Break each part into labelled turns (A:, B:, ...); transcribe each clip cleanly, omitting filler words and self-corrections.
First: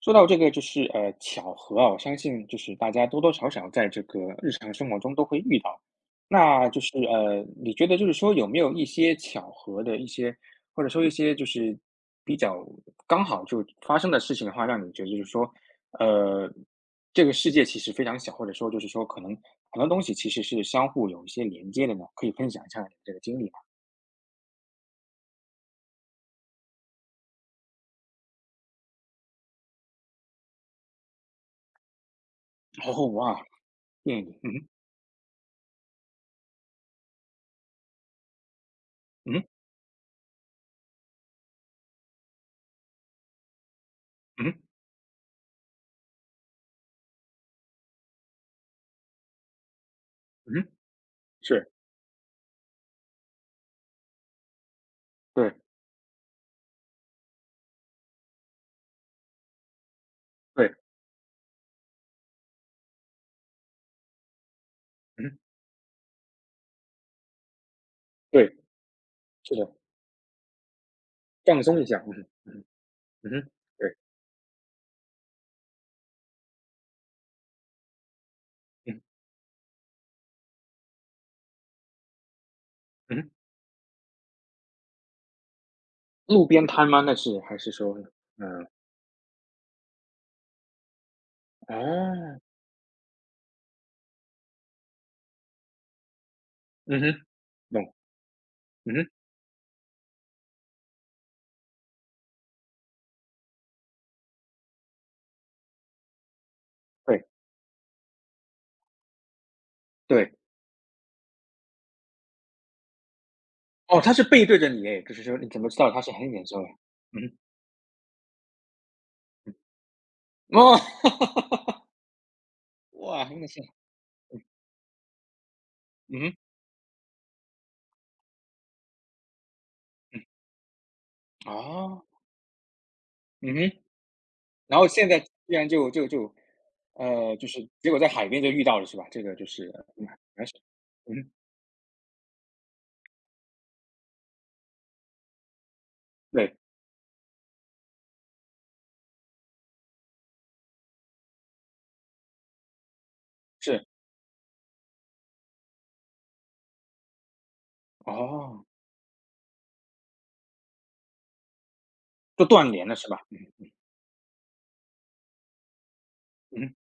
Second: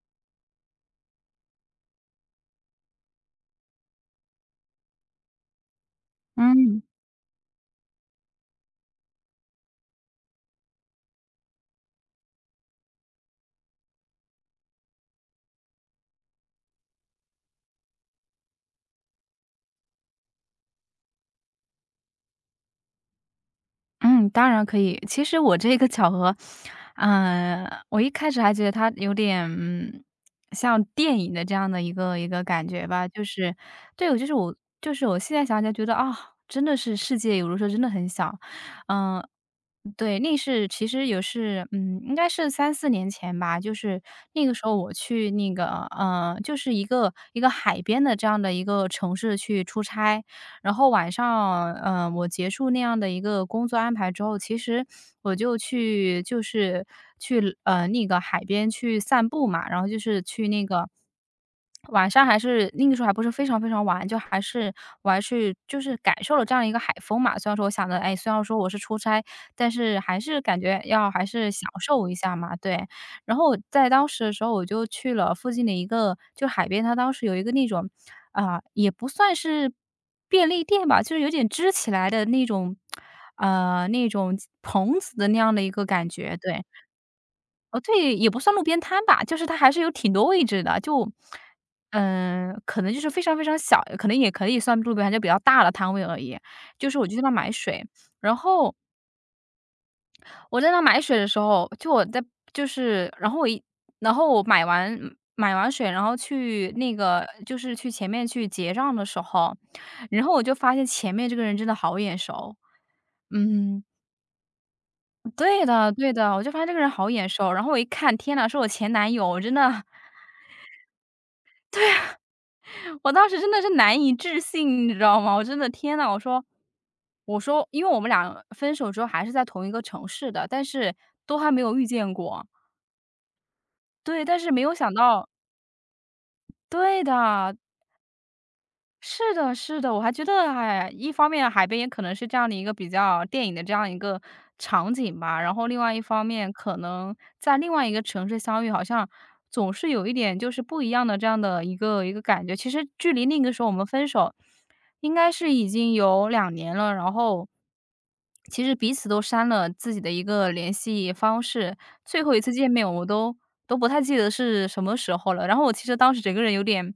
A: 说到这个就是巧合啊，我相信就是大家多多少少在这个日常生活中都会遇到。那就
B: 嗯，
A: 是你觉得就是说有没有一些巧合的一些，或者说一些就是比较刚好就发生的事情的话，让你觉得就是说，呃，这个世界其实非常小，或者说就是说可能很多东西其实是相互有一些连接的呢？可以分享一下你这个经历吗？
B: 嗯，当然可以。其实我这个巧合，我一开始还觉得它有点，嗯，像电影的这样的一个一个感觉
A: 哦，
B: 吧，就
A: 哇，
B: 是对，我
A: 电
B: 就
A: 影，
B: 是我
A: 嗯
B: 就是我现在想起来觉得，啊，真的是世界有的时候真的很小。嗯，
A: 哼
B: 对，那是其实也是，嗯，应该是三四年前吧，就是
A: 嗯
B: 那
A: 哼嗯
B: 个
A: 哼
B: 时候我去那个，就是一个海边的这样的一个城市去出差，
A: 嗯哼
B: 然后晚
A: 是，
B: 上，我结束那样的一个工作安排之后，其实我
A: 对
B: 就去就是去，呃，那个海边去散步嘛，然后就是去那
A: 对，
B: 个晚上还是那个时候还不是非常非常晚，就还是我还
A: 嗯哼
B: 是就是感受了这样一个海风嘛。虽然说我想着，哎，虽然
A: 对，
B: 说我是出差，
A: 是
B: 但
A: 的。
B: 是还是感觉要还是
A: 放
B: 享
A: 松一下，
B: 受
A: 嗯
B: 一下嘛，
A: 哼，
B: 对。
A: 嗯
B: 然
A: 哼，
B: 后我在
A: 对，
B: 当时的时候，我就去了附近的一个就海边，它当时有一个那种，啊，也
A: 嗯，
B: 不算是便利店吧，就是有点支起来的那种，
A: 嗯哼
B: 那种棚子的那样的一个感觉，
A: 路
B: 对。
A: 边摊吗？那是还是
B: 哦，
A: 说
B: 对，也不算路
A: 嗯，
B: 边摊吧，就是它还是有挺多位置的，
A: 哦，
B: 可能就是非常非常小，可能也可以算路边摊，就比较大的摊位而已。就是
A: 嗯
B: 我就在
A: 哼，
B: 那买水，
A: 懂，
B: 然后
A: 嗯哼，
B: 我在那买水的时候，就我在就是，然后我一然后我买完买完水，然后去那个
A: 对，
B: 就是去前面去结账的时候，然后
A: 对，
B: 我就发现前面这个人真的好眼熟。嗯，
A: 哦，他是背对着你哎，就是说你怎
B: 对
A: 么知道
B: 的
A: 他是
B: 对
A: 黑
B: 的，我
A: 人
B: 就
A: 是
B: 发
A: 吧？
B: 现这个人好
A: 嗯
B: 眼
A: 哼，
B: 熟，然后我一看，天呐，是我前男友，我真
A: 嗯，
B: 的，
A: 哦，
B: 我
A: 哇，
B: 当时
A: 真的
B: 真的
A: 是
B: 是难以置信，你知道吗？我真的天呐，我
A: 嗯哼，
B: 说我说，因为我们俩分手之后还是在同一个城市的，但是都还没有遇
A: 哦，
B: 见过。
A: 嗯哼，
B: 对，但是没有
A: 然后
B: 想
A: 现在居
B: 到
A: 然
B: 对
A: 就
B: 的，
A: 是结果在海边就遇到了是吧？这个就是，
B: 是的，我
A: 嗯，
B: 还觉得，
A: 还是，
B: 哎，一方
A: 嗯，
B: 面海边也可能是这样的一个比较电影的这样一个场景吧，然后另外一方面，
A: 对，
B: 可能在另外一个城市相遇，好像总是有一点就是不一样的这样的一个感觉。其实距离那个时候我们
A: 是，
B: 分手。应该是已经有两年了，然后其
A: 哦，
B: 实彼此都删了自己的一个联系方式。最后一
A: 就
B: 次见
A: 断联
B: 面
A: 了
B: 我
A: 是吧？
B: 都都不太记得是什么时候了，然后我其实当时整个人有
A: 嗯，
B: 点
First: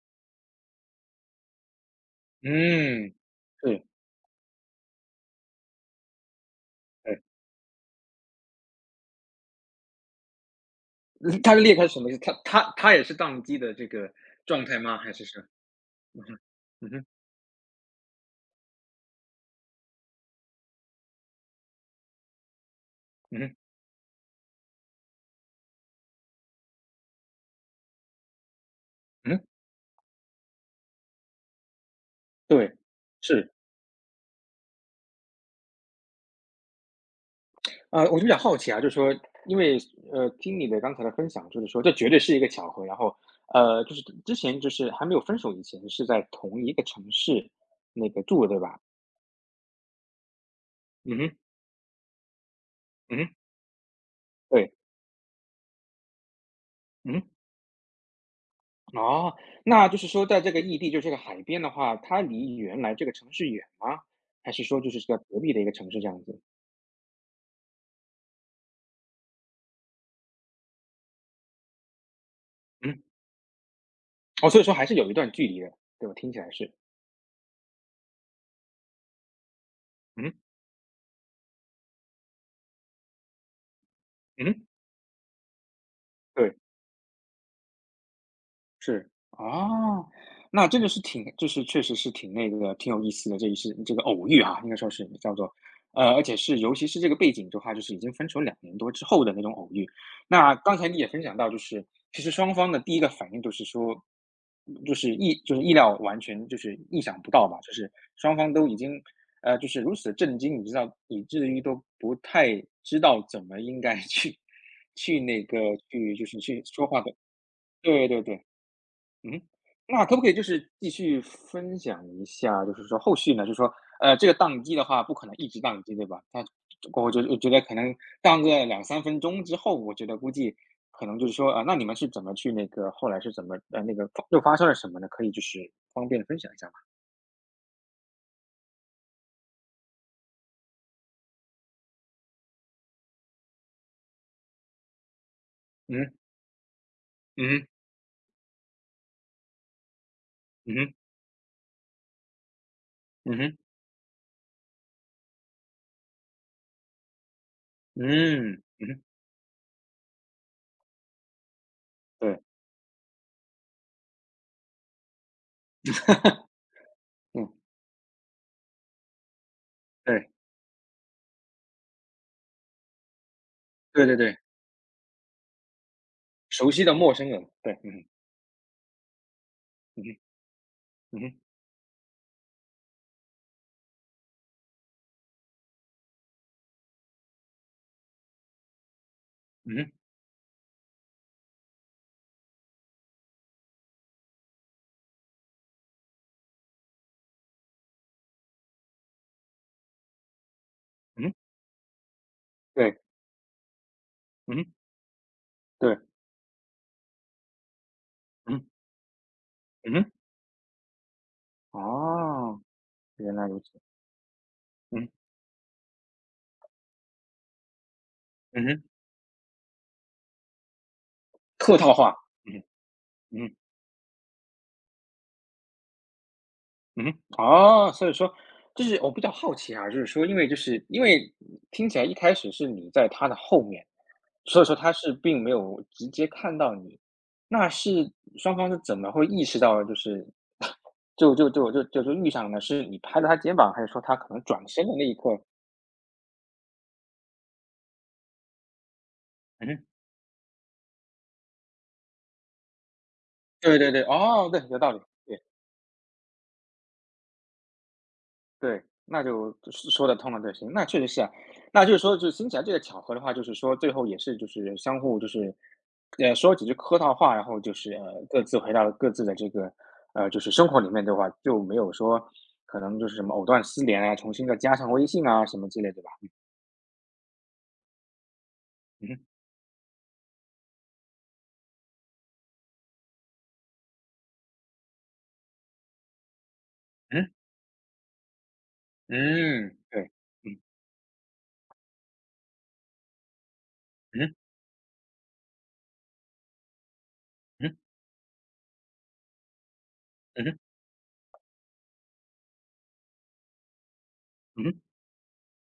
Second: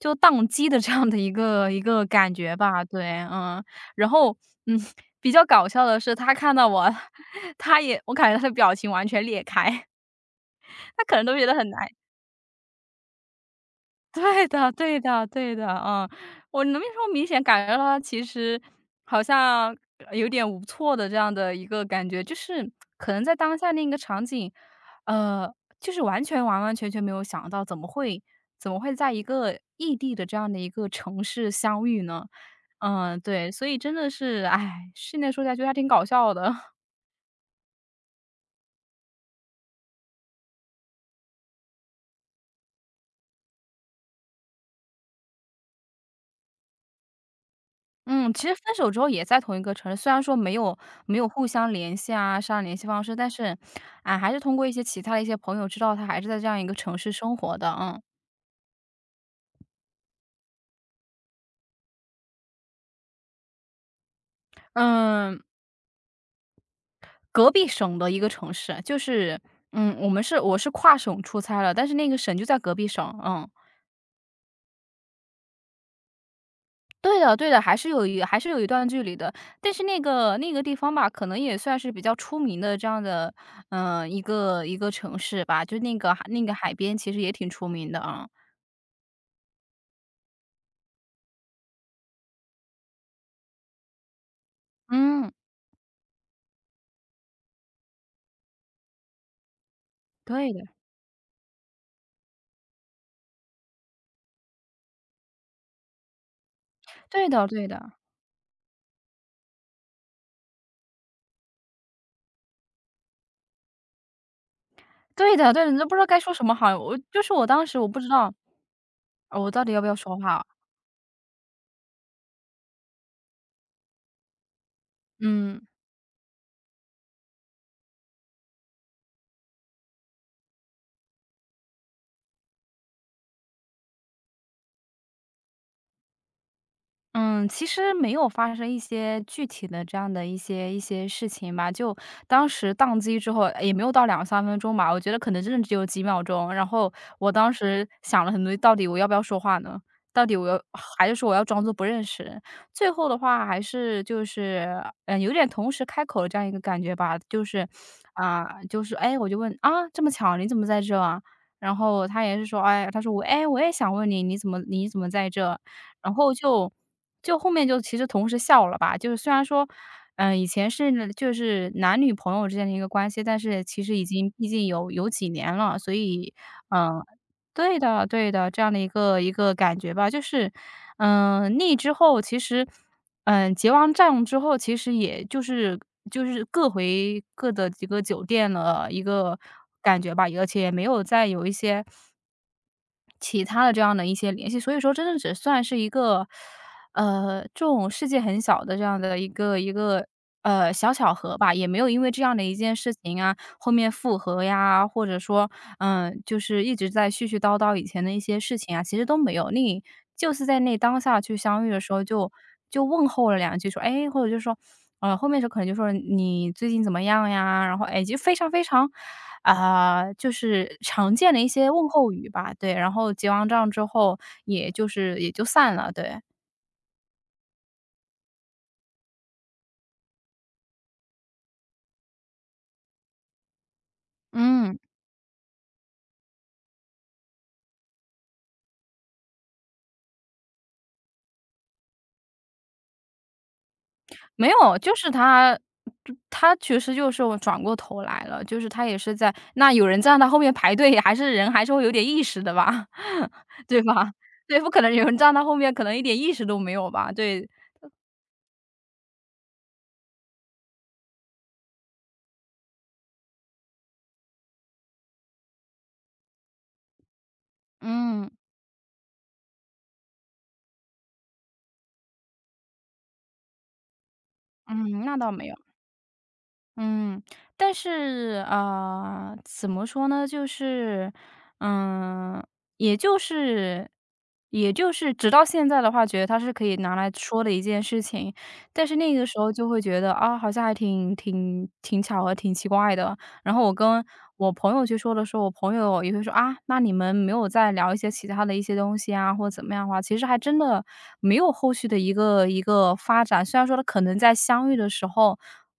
B: 就宕机的这样的一个感觉吧，
A: 嗯，
B: 对，嗯。
A: 是，对。
B: 然后，嗯，比较搞笑的是他看到我，我感觉他的表情完全裂开，他可能都
A: 嗯
B: 觉得
A: 它
B: 很
A: 裂
B: 难
A: 开是什么意思？它也是宕机的这 个
B: 对
A: 状
B: 的，
A: 态
B: 对
A: 吗？还是
B: 的，
A: 说
B: 对的，嗯，
A: 嗯哼，
B: 我能
A: 嗯哼，
B: 说明显感觉到他其实好像有点无措的这样的一个感觉，就是可能在
A: 嗯
B: 当
A: 哼，
B: 下那个场景，呃，就是完完全全没有想到怎么会在一
A: 嗯哼
B: 个异地的这样的一个城市相遇呢？
A: 对，
B: 对，
A: 是。
B: 所以真的是，哎，现在说起来觉得还挺搞笑的。
A: 我就比较好奇啊，就是说，因为，听你的刚才的分享，就是说这绝对是一个巧合，然后，就是之前就是还没有分手以前是在同一个城市那个
B: 嗯，
A: 住
B: 其
A: 的，
B: 实
A: 对
B: 分
A: 吧？
B: 手之后也在同一个城市，虽然说没有没
A: 嗯
B: 有
A: 哼，
B: 互相联系啊，商量联系方式，
A: 嗯
B: 但
A: 哼，
B: 是，啊，还是通过一
A: 对，
B: 些其他的一些朋友知道他还是在这样一个城市
A: 嗯
B: 生活的，嗯。
A: 哼哦，那就是说在这个异地，就是这个海边的话，它离原来这个城市远吗？还是说就是这个
B: 嗯，
A: 隔壁的一个城市这样子？
B: 隔壁省的一个城市，就是嗯，我是跨省出差了，但是那个省就在隔壁
A: 嗯。
B: 省，嗯。
A: 哦，所以说还是有一段距离的，对吧？听起来是，
B: 对的对的，还是有一段距离的，但是那个
A: 嗯
B: 那个地方吧，可能也算是比较出名的这样的，嗯，一个
A: 嗯
B: 一个城市吧，就那个
A: 对。
B: 海边其实也挺出名的啊，
A: 是，哦，那这个是挺就是确实是挺那个挺有意思的，这一次这个偶遇啊，应该说是
B: 嗯。
A: 叫做，而且是尤其是这个背景的话，就是已经分手两年多之后的那种偶遇。
B: 对
A: 那
B: 的，
A: 刚才你也分享到，就是其实双方的第一个反应就是说，就是意就是意料完全就是意想
B: 对
A: 不
B: 的，
A: 到吧，
B: 对
A: 就是
B: 的，
A: 双方都已经，就是如此震惊，你知道，以至于都不太知道怎么应该去去
B: 对
A: 那
B: 的，
A: 个
B: 对的，你都不知道
A: 去
B: 该
A: 就
B: 说
A: 是
B: 什么
A: 去
B: 好，
A: 说
B: 我
A: 话的
B: 就是我当时我不
A: 对
B: 知
A: 对
B: 道，
A: 对。
B: 呃
A: 嗯，
B: 我到底要不要
A: 那可
B: 说
A: 不可以就
B: 话，
A: 是继续分享一下，就是说后续呢，就是说，这个宕机的话，不可能一
B: 嗯。
A: 直宕机，对吧？它我觉得可能宕个两三分钟之后，我觉得估计可能就是说，啊、那你们是怎么去那个后来是怎么那个又发生了什么呢？可以就是方便分享一下吗？
B: 嗯，其实没有发生一些具体的这样的一些事情吧，就当时宕机之后也没有到两三分钟吧，我觉得可能真的只有几
A: 嗯
B: 秒钟。然后我当
A: 嗯
B: 时想了很多，到底我要不要说话呢？到底我要
A: 嗯
B: 还是说我要装作不认识人最后的
A: 嗯
B: 话
A: 哼
B: 还是就是，嗯，有点同时开口的这样一个感觉吧，就是
A: 嗯哼
B: 啊，
A: 嗯
B: 就
A: 嗯
B: 是
A: 哼，
B: 哎，我就问：“啊，这么巧，你怎么在这啊？”然后他也
A: 对，
B: 是说：“哎”他说我：“哎，我也想问你，你怎么在这？”然后后面
A: 嗯
B: 就其实同时笑了吧，就是虽然说，
A: 对
B: 嗯，以前是就是男女朋友之间的一个关系，但是其实已
A: 对对
B: 经
A: 对，
B: 毕竟有几年了，所以，
A: 熟悉的
B: 嗯，呃
A: 陌生人，对，
B: 对
A: 嗯哼
B: 的对的，这样的一个感觉
A: 嗯
B: 吧，
A: 哼
B: 就是，
A: 嗯哼
B: 嗯，呃那之后其实，嗯，结完账之后，其实也就是就是各回各的几个酒店了，一个
A: 嗯哼
B: 感觉吧，而且也没有再有一些其他的这样的一些联系，所以说真的只算是一个，呃，这种世界很小的这样的一个，呃，小巧
A: 嗯哼，
B: 合吧，也没有因为这样的一件事
A: 对，
B: 情啊，后面复合
A: 嗯哼
B: 呀，或者说，
A: 对，
B: 嗯，就是一直在絮絮叨叨以前的一些
A: 嗯
B: 事
A: 哼
B: 情啊，其实都没有。你
A: 嗯哼。
B: 就是在那当下去相遇的时候就
A: 哦，
B: 就问候
A: 原
B: 了
A: 来
B: 两
A: 如
B: 句，
A: 此。
B: 说：“哎”，或者就说，
A: 嗯，
B: 呃，后面时候可能就说：“你最近怎么样呀？”然后，哎，就非常非
A: 嗯哼，
B: 常啊，就是常见的一些
A: 客
B: 问
A: 套
B: 候
A: 话。
B: 语吧，
A: 嗯哼
B: 对，然后结
A: 嗯
B: 完
A: 哼
B: 账之后，也就散了，对。
A: 嗯哼哦，所以说就是我比较好奇啊，就是说因为就是因为听起来一开始是你在他的后面，所以说
B: 嗯，
A: 他是并没有直接看到你，那是双方是怎么会意识到就是 就就就就就就遇上了呢？是你拍了他肩膀，还是说他可能
B: 没
A: 转
B: 有，
A: 身
B: 就
A: 的那
B: 是
A: 一刻
B: 他其实就是我转过头来了，就是他也是在
A: 嗯
B: 那
A: 哼
B: 有人站在他后面排队，还是人还是会有点意识的吧，
A: 对
B: 对
A: 对对，
B: 吧？
A: 哦，
B: 对，
A: 对，
B: 不
A: 有
B: 可
A: 道
B: 能
A: 理，
B: 有人站
A: 对。
B: 他后面，可能一点意识都没有吧，对，
A: 对，那就说说得通了，就行，那确实是啊。那就是说就是听起来这个巧合的话，就是说最后也是就是相互就是，说几句客套话，然后就是，
B: 嗯，
A: 各自回到了各自的这个，就是生活里面，的话，就没有说可能就是什么藕断丝连啊，重新再加上
B: 嗯，
A: 微
B: 那
A: 信
B: 倒
A: 啊
B: 没有。
A: 什么之类，对吧？
B: 嗯，但是，
A: 嗯
B: 啊，呃怎么说呢？就是，嗯，也就是也就是直到现在的话，觉得它是可以拿来
A: 嗯，
B: 说的一件事情，但是那个时候就
A: 嗯，
B: 会觉
A: 对，
B: 得，啊，好
A: 嗯，
B: 像还挺巧合、挺奇怪的。然后我跟
A: 嗯
B: 我朋友去说的时候，我朋友也会说：“啊，那你们没有再
A: 嗯
B: 聊一些其他的一些东西啊，或者怎么样的话，其实还真
A: 嗯
B: 的没有后续的一个发展。虽然说他可能在相遇
A: 嗯
B: 的时候，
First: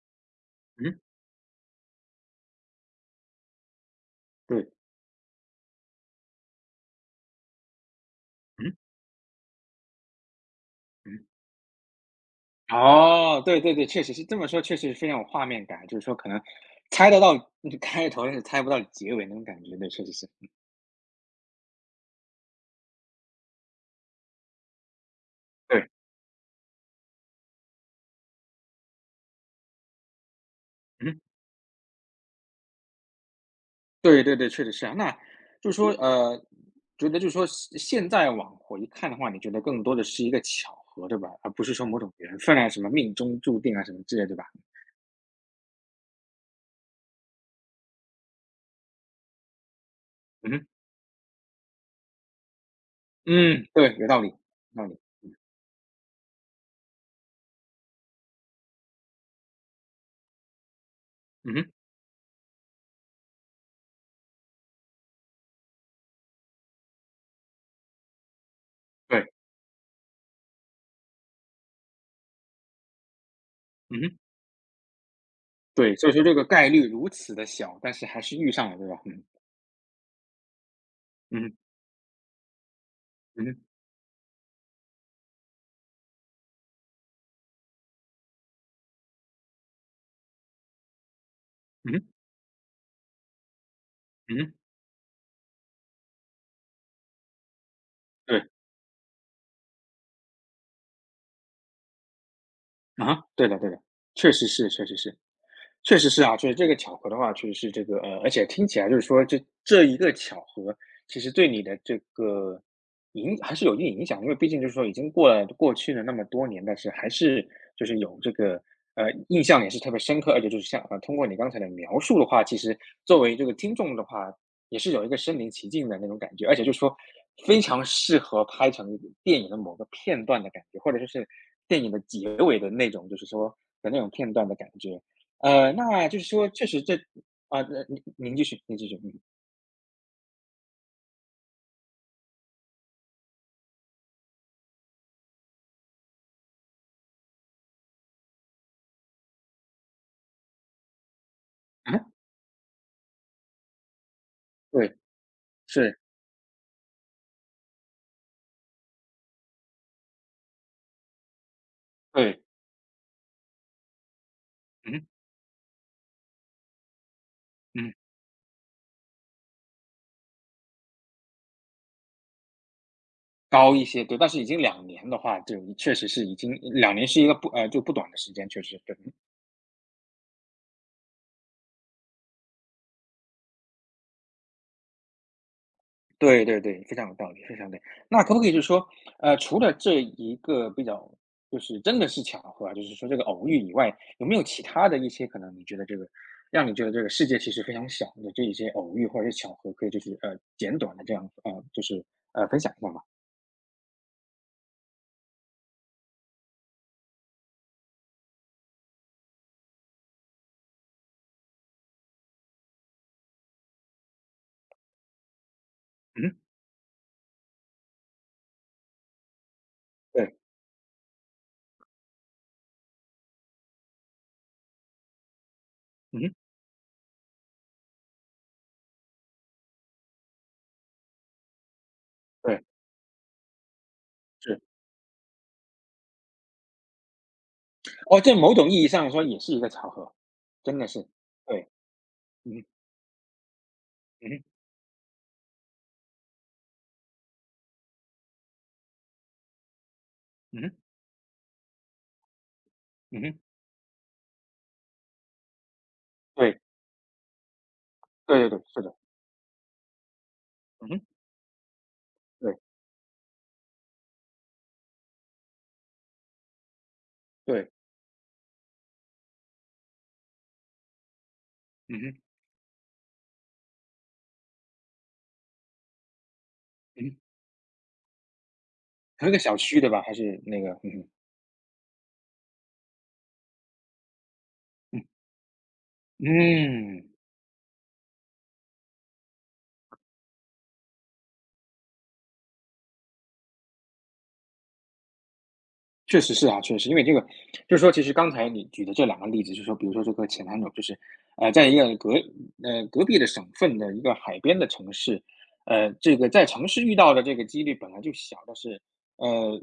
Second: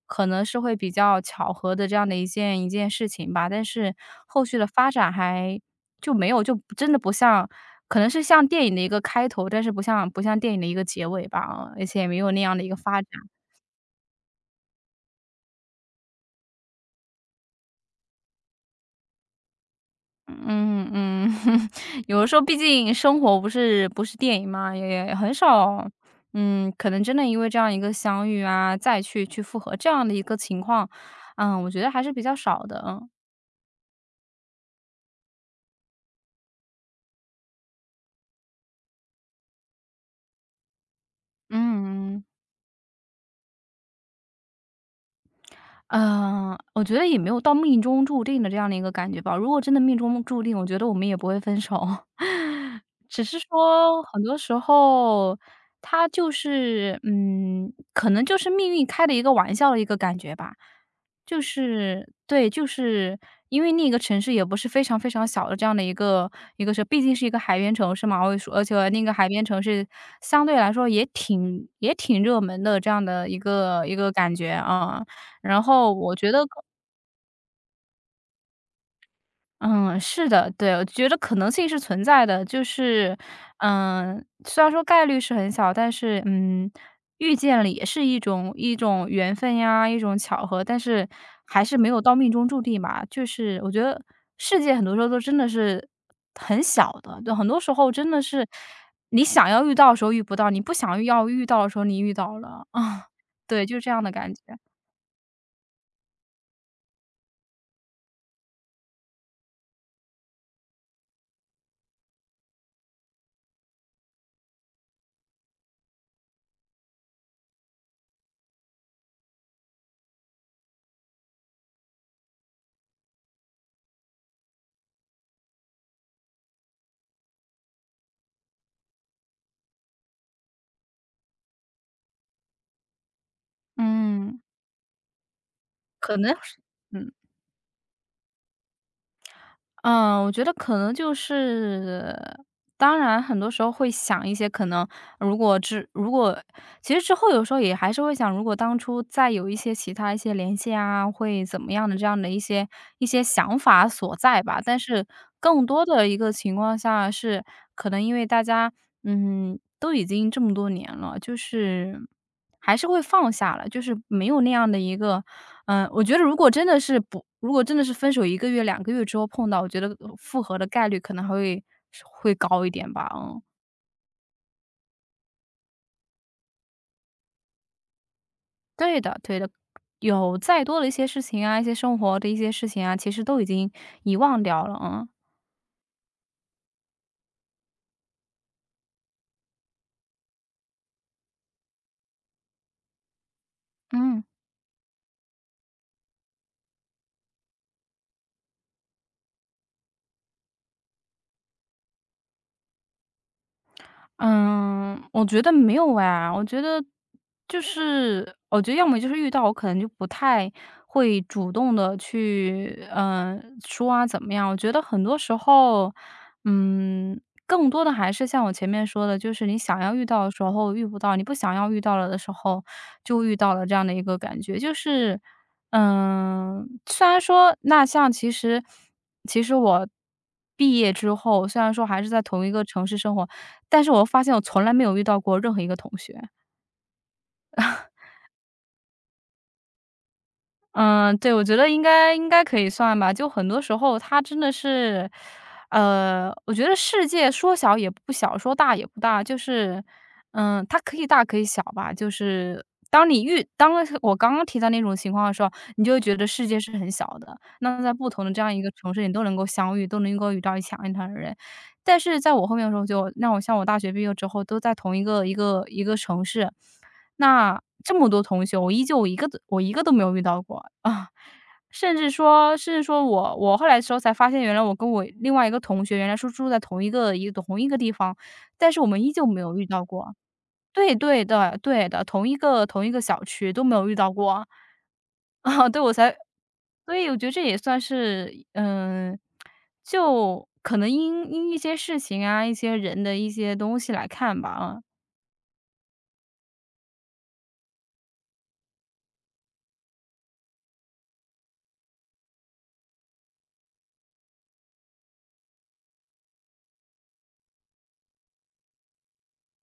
B: 可能是会比
A: 嗯
B: 较巧合的这样的一件事情吧，但是后续的
A: 对，
B: 发展就没有，就真的不像可能是像电影
A: 嗯，
B: 的一个开头，但是不像电影的一个结
A: 嗯。
B: 尾吧，嗯而且也没有那样的一个发展。
A: 哦，对对对，确实是这么说，确实是非常有画面感，就是说可能猜得到嗯 开头，但是猜不到结尾那种感觉，对，确实是。
B: 嗯嗯，有的时候毕竟生活不是电影嘛，也很少，
A: 对，
B: 嗯，可能真的因为这样一个相遇啊，再去复合这样的一个情况，
A: 嗯，
B: 嗯，我觉得还是比较少的，嗯
A: 对对对，确实是啊。那就是说，觉得就是说现现在往回看的话，你觉得更多的是一个巧合，对吧？而不是说某种
B: 嗯。
A: 缘分啊，什么命中注定啊，什么之类，对吧？
B: 嗯，我觉得也没有到命中注定的这样的一个感觉吧。如果真的命中注
A: 嗯
B: 定，我
A: 哼
B: 觉得我们也不会分手。只是
A: 嗯，对，
B: 说
A: 有道
B: 很
A: 理，有
B: 多时
A: 道理。
B: 候，他就是，嗯，可能就是命运开的一个玩笑的一个感觉吧。就
A: 嗯哼，
B: 是对，就是因为那个城市也不是非常小的这样的一个是，毕竟是一个海边城市嘛，我也说，而且那个海
A: 对，
B: 边城市相对来说也挺热门的这样的一个一
A: 嗯
B: 个
A: 哼，
B: 感觉啊。然后
A: 对，所以
B: 我
A: 说
B: 觉
A: 这个
B: 得
A: 概率如此的小，但是还是遇上了，对吧？嗯，
B: 是的，对，我觉得可
A: 嗯
B: 能
A: 哼
B: 性是存在的，就是，
A: 嗯哼
B: 虽然说概率是很小，但是，遇见了也是一种缘分呀，一种巧合，但是还是没
A: 嗯
B: 有
A: 哼
B: 到命中注定吧。就是我觉得
A: 嗯哼
B: 世界很多时候都真的是很小的，就很多时候真的
A: 对。
B: 是你想要遇到的时候遇不到，你不想要遇到的时候你遇到了，
A: 啊哈 对的
B: 对，
A: 对
B: 就
A: 的，
B: 是这样的
A: 确
B: 感觉。
A: 实是确实是。确实是啊，就是这个巧合的话，确实是这个，而且听起来就是说，这一个巧合，其实对你的这个还是有一定影响，因为毕竟就是说已经过去了那么多年，但是还是就是有这个印象也是特别深刻，而且就是像通过你刚才的描述的话，其实作为这个听众的话，也是有一个身临其境的那种感觉，而且就是说非常适合拍成电影的某个片段的感觉，或者说是电影的结尾的那种，就是说的那种片
B: 嗯，
A: 段的感觉。呃，那
B: 可
A: 就是
B: 能
A: 说
B: 是。
A: 确实这
B: 嗯。
A: 啊，那您继续，您继续，嗯。
B: 嗯，我觉得可能就是，当然很多时候会想一些可能如果之如果其实之后有时候也还是会想，如果当初再有一些其他一些联系啊，会怎么样的这
A: 嗯，
B: 样的一些想法所在吧。但
A: 对，
B: 是更多
A: 是，
B: 的一个情况下是，可能因为大家嗯都已经这么多年了，就是
A: 对，
B: 还是会放下了，就是没有那样的一
A: 嗯，
B: 个，我觉得如果真的是不，如果真的是
A: 嗯，
B: 分手一个月、两个月之后碰到，我觉得复合的概率可能还会高一点吧，嗯。
A: 高一些，对，但是已经两年的话，就确实是已经两年是一个不呃，就不短的时间，确实，对。
B: 对的，对的，有再多的一些事情啊，一些生活的一些事情啊，其实都已经遗忘掉了，嗯。
A: 对对对，非常有道理，非常对。那可不可以就是说，除了这一个比较就是真的是巧合啊，就是说这个偶遇以外，
B: 嗯。
A: 有没有其他的一些可能你觉得这个让你觉得这个世界其实非常小的这一些偶遇或者是巧合，可以就是简短的这样就是分享一下吗？
B: 嗯，我觉得没有哎，我觉得我觉得要么就是遇到我可能就不太会主动的去，嗯，说啊怎么样。我觉得很多时候，
A: 嗯
B: 嗯，更多的还是像我前面说的，就是你想要遇到的
A: 对，
B: 时候遇不到，你不想要遇到了的时候就遇到了这样的一个感觉。就是，
A: 嗯
B: 虽然说那像其实其实我毕业之后，虽然说还是在同一
A: 对，
B: 个城市生活，但是我发现我
A: 是。
B: 从来没有遇到过任何一个同学。
A: 哦，这某种意义上说也是一个巧合，真的是。
B: 嗯，对，我觉得
A: 对，
B: 应该
A: 嗯
B: 可
A: 哼，
B: 以算吧。就很多时候他真的
A: 嗯
B: 是，我觉得世界说小也不小，说大也不大，就是，
A: 哼
B: 嗯，
A: 嗯
B: 它可以大可以小吧。就是当
A: 哼嗯
B: 你
A: 哼
B: 遇当我刚刚提到那种情况的时候，你就会觉得世界是很小的。那在不同的这
A: 对对
B: 样
A: 对
B: 一
A: 对，
B: 个
A: 是
B: 城
A: 的，
B: 市，你都能够相遇，都能够遇到一起想
A: 嗯
B: 一
A: 哼
B: 团的人。但是在我后
A: 对
B: 面的时候就那我像我大学毕业之后都在同一个一个城市，那
A: 对，
B: 这么多同学，我依旧我一个都没有遇到过 啊。甚
A: 嗯
B: 至
A: 哼，
B: 说甚至说我后来的时候才发现，原来我跟我另外一个同学原来是住在同一
A: 嗯
B: 个
A: 哼
B: 同一个地方，但是我们依旧
A: 同一个
B: 没有
A: 小
B: 遇
A: 区
B: 到
A: 的吧？还
B: 过。
A: 是那个
B: 对
A: 嗯
B: 对的对的，同一个小区都没有遇到过。
A: 嗯
B: 啊，对，我才所
A: 嗯
B: 以我觉得这也算是，嗯，就可能因一些事情啊，一些人的一些东西来看吧，啊。
A: 确实是啊，确实。因为这个就是说其实刚才你举的这两个例子，就是说比如说这个前男友，就是，在一个隔壁的省份的一个海边的城市，这个在城市遇到的这个几率本来就小，但是，呃，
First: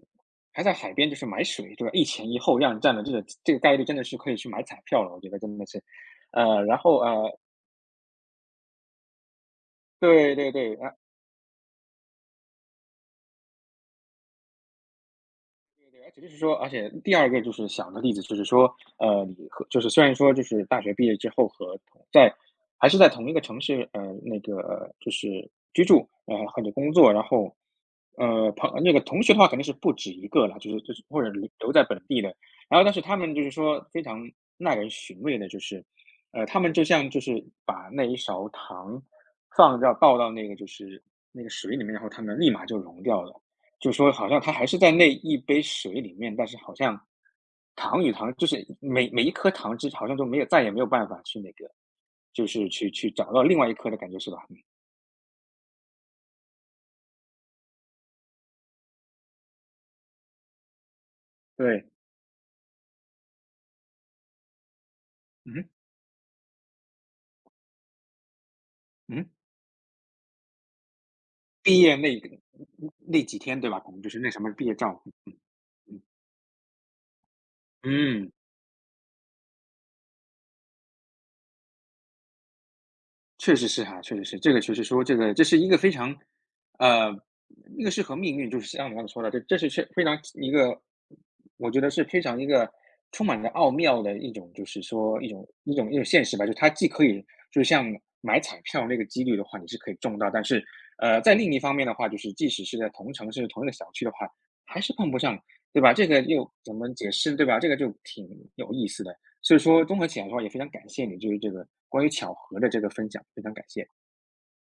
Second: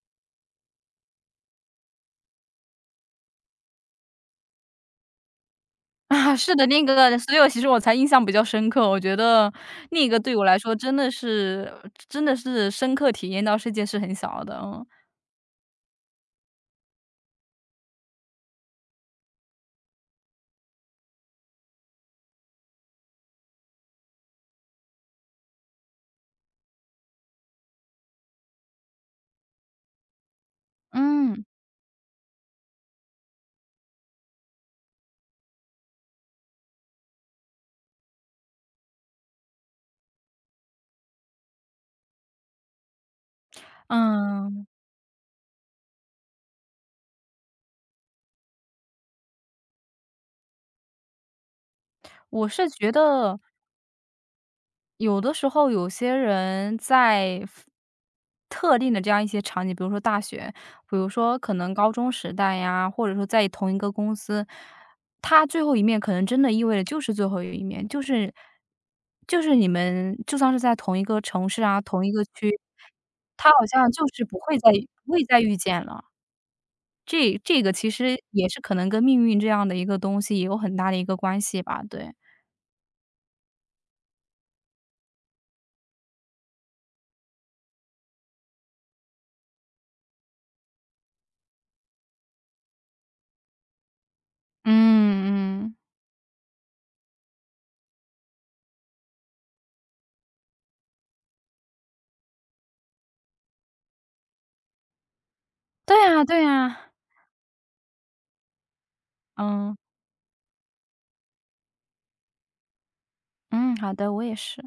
A: 还在海边就是买水，对吧？一前一后让你占了这个这个概率真的是可以去买彩票了，我觉得真的是。
B: 啊，是的，
A: 然
B: 那
A: 后，
B: 个所以我其实我才印象比较深刻，我觉得那个
A: 对
B: 对我
A: 对
B: 来说
A: 对，
B: 真的是深刻体验到世界是很小的，嗯。
A: 对对，而且就是说，而且第二个就是小的例子，就是说，你和就是虽然说就是大学毕业之后和同在还是在同一个城市，那个就是居住，或者工作，然后那个同学的话肯定是不止一个了，就是就是或者
B: 嗯，
A: 留在本地的，然后但是他们就是说非常耐人寻味的，就是他们就像就是把那一勺糖放到倒到那个就是那个水里面，然后他们立马就融掉了。就说好像它
B: 嗯，
A: 还是在那一杯水里面，但是好像糖与糖就是每一颗糖汁好像都没有再也没有办法去那个，就
B: 我是
A: 是去
B: 觉
A: 去找
B: 得
A: 到另外一颗的感觉是吧？嗯
B: 有的时候有些人在 特定的这样一些场景，比如说大学，比如说可能
A: 对，
B: 高中时代呀，或者说在同一个公司，他
A: 嗯
B: 最
A: 哼
B: 后一面可能真的意味着就是最后一面，就是
A: 嗯哼
B: 就是你们就算是在同一个城市啊，
A: 毕业
B: 同一
A: 那
B: 个
A: 个
B: 区，
A: 那几
B: 他
A: 天
B: 好
A: 对吧？
B: 像
A: 可能
B: 就
A: 就是
B: 是
A: 那什么毕业照，
B: 不会再遇见了。这这个其实
A: 嗯。
B: 也是可能跟命运这样的一个东西也有很大的一个关系吧，对。
A: 确实是哈，确实是，这个确实说这个这是一个非常，呃，一个是和命运，就是像你刚才说的，这是非常一个，我觉得是非常一个充满着奥妙的一种，就是说一种
B: 嗯嗯，
A: 一种一种现实吧，就是它既可以就是像买彩票那个几率的话，你是可以中到，但是在另一方面的话，就是即使是在同城同一个小区的话，还是碰不上，对吧？
B: 对
A: 这个
B: 呀对
A: 又怎么
B: 呀，
A: 解释，对吧？这个就挺有意思的。所以
B: 嗯。
A: 说，综合起来的话，也非常感谢你对于这个关于巧合的这个分享，非常感
B: 嗯，
A: 谢。
B: 好的，我也是。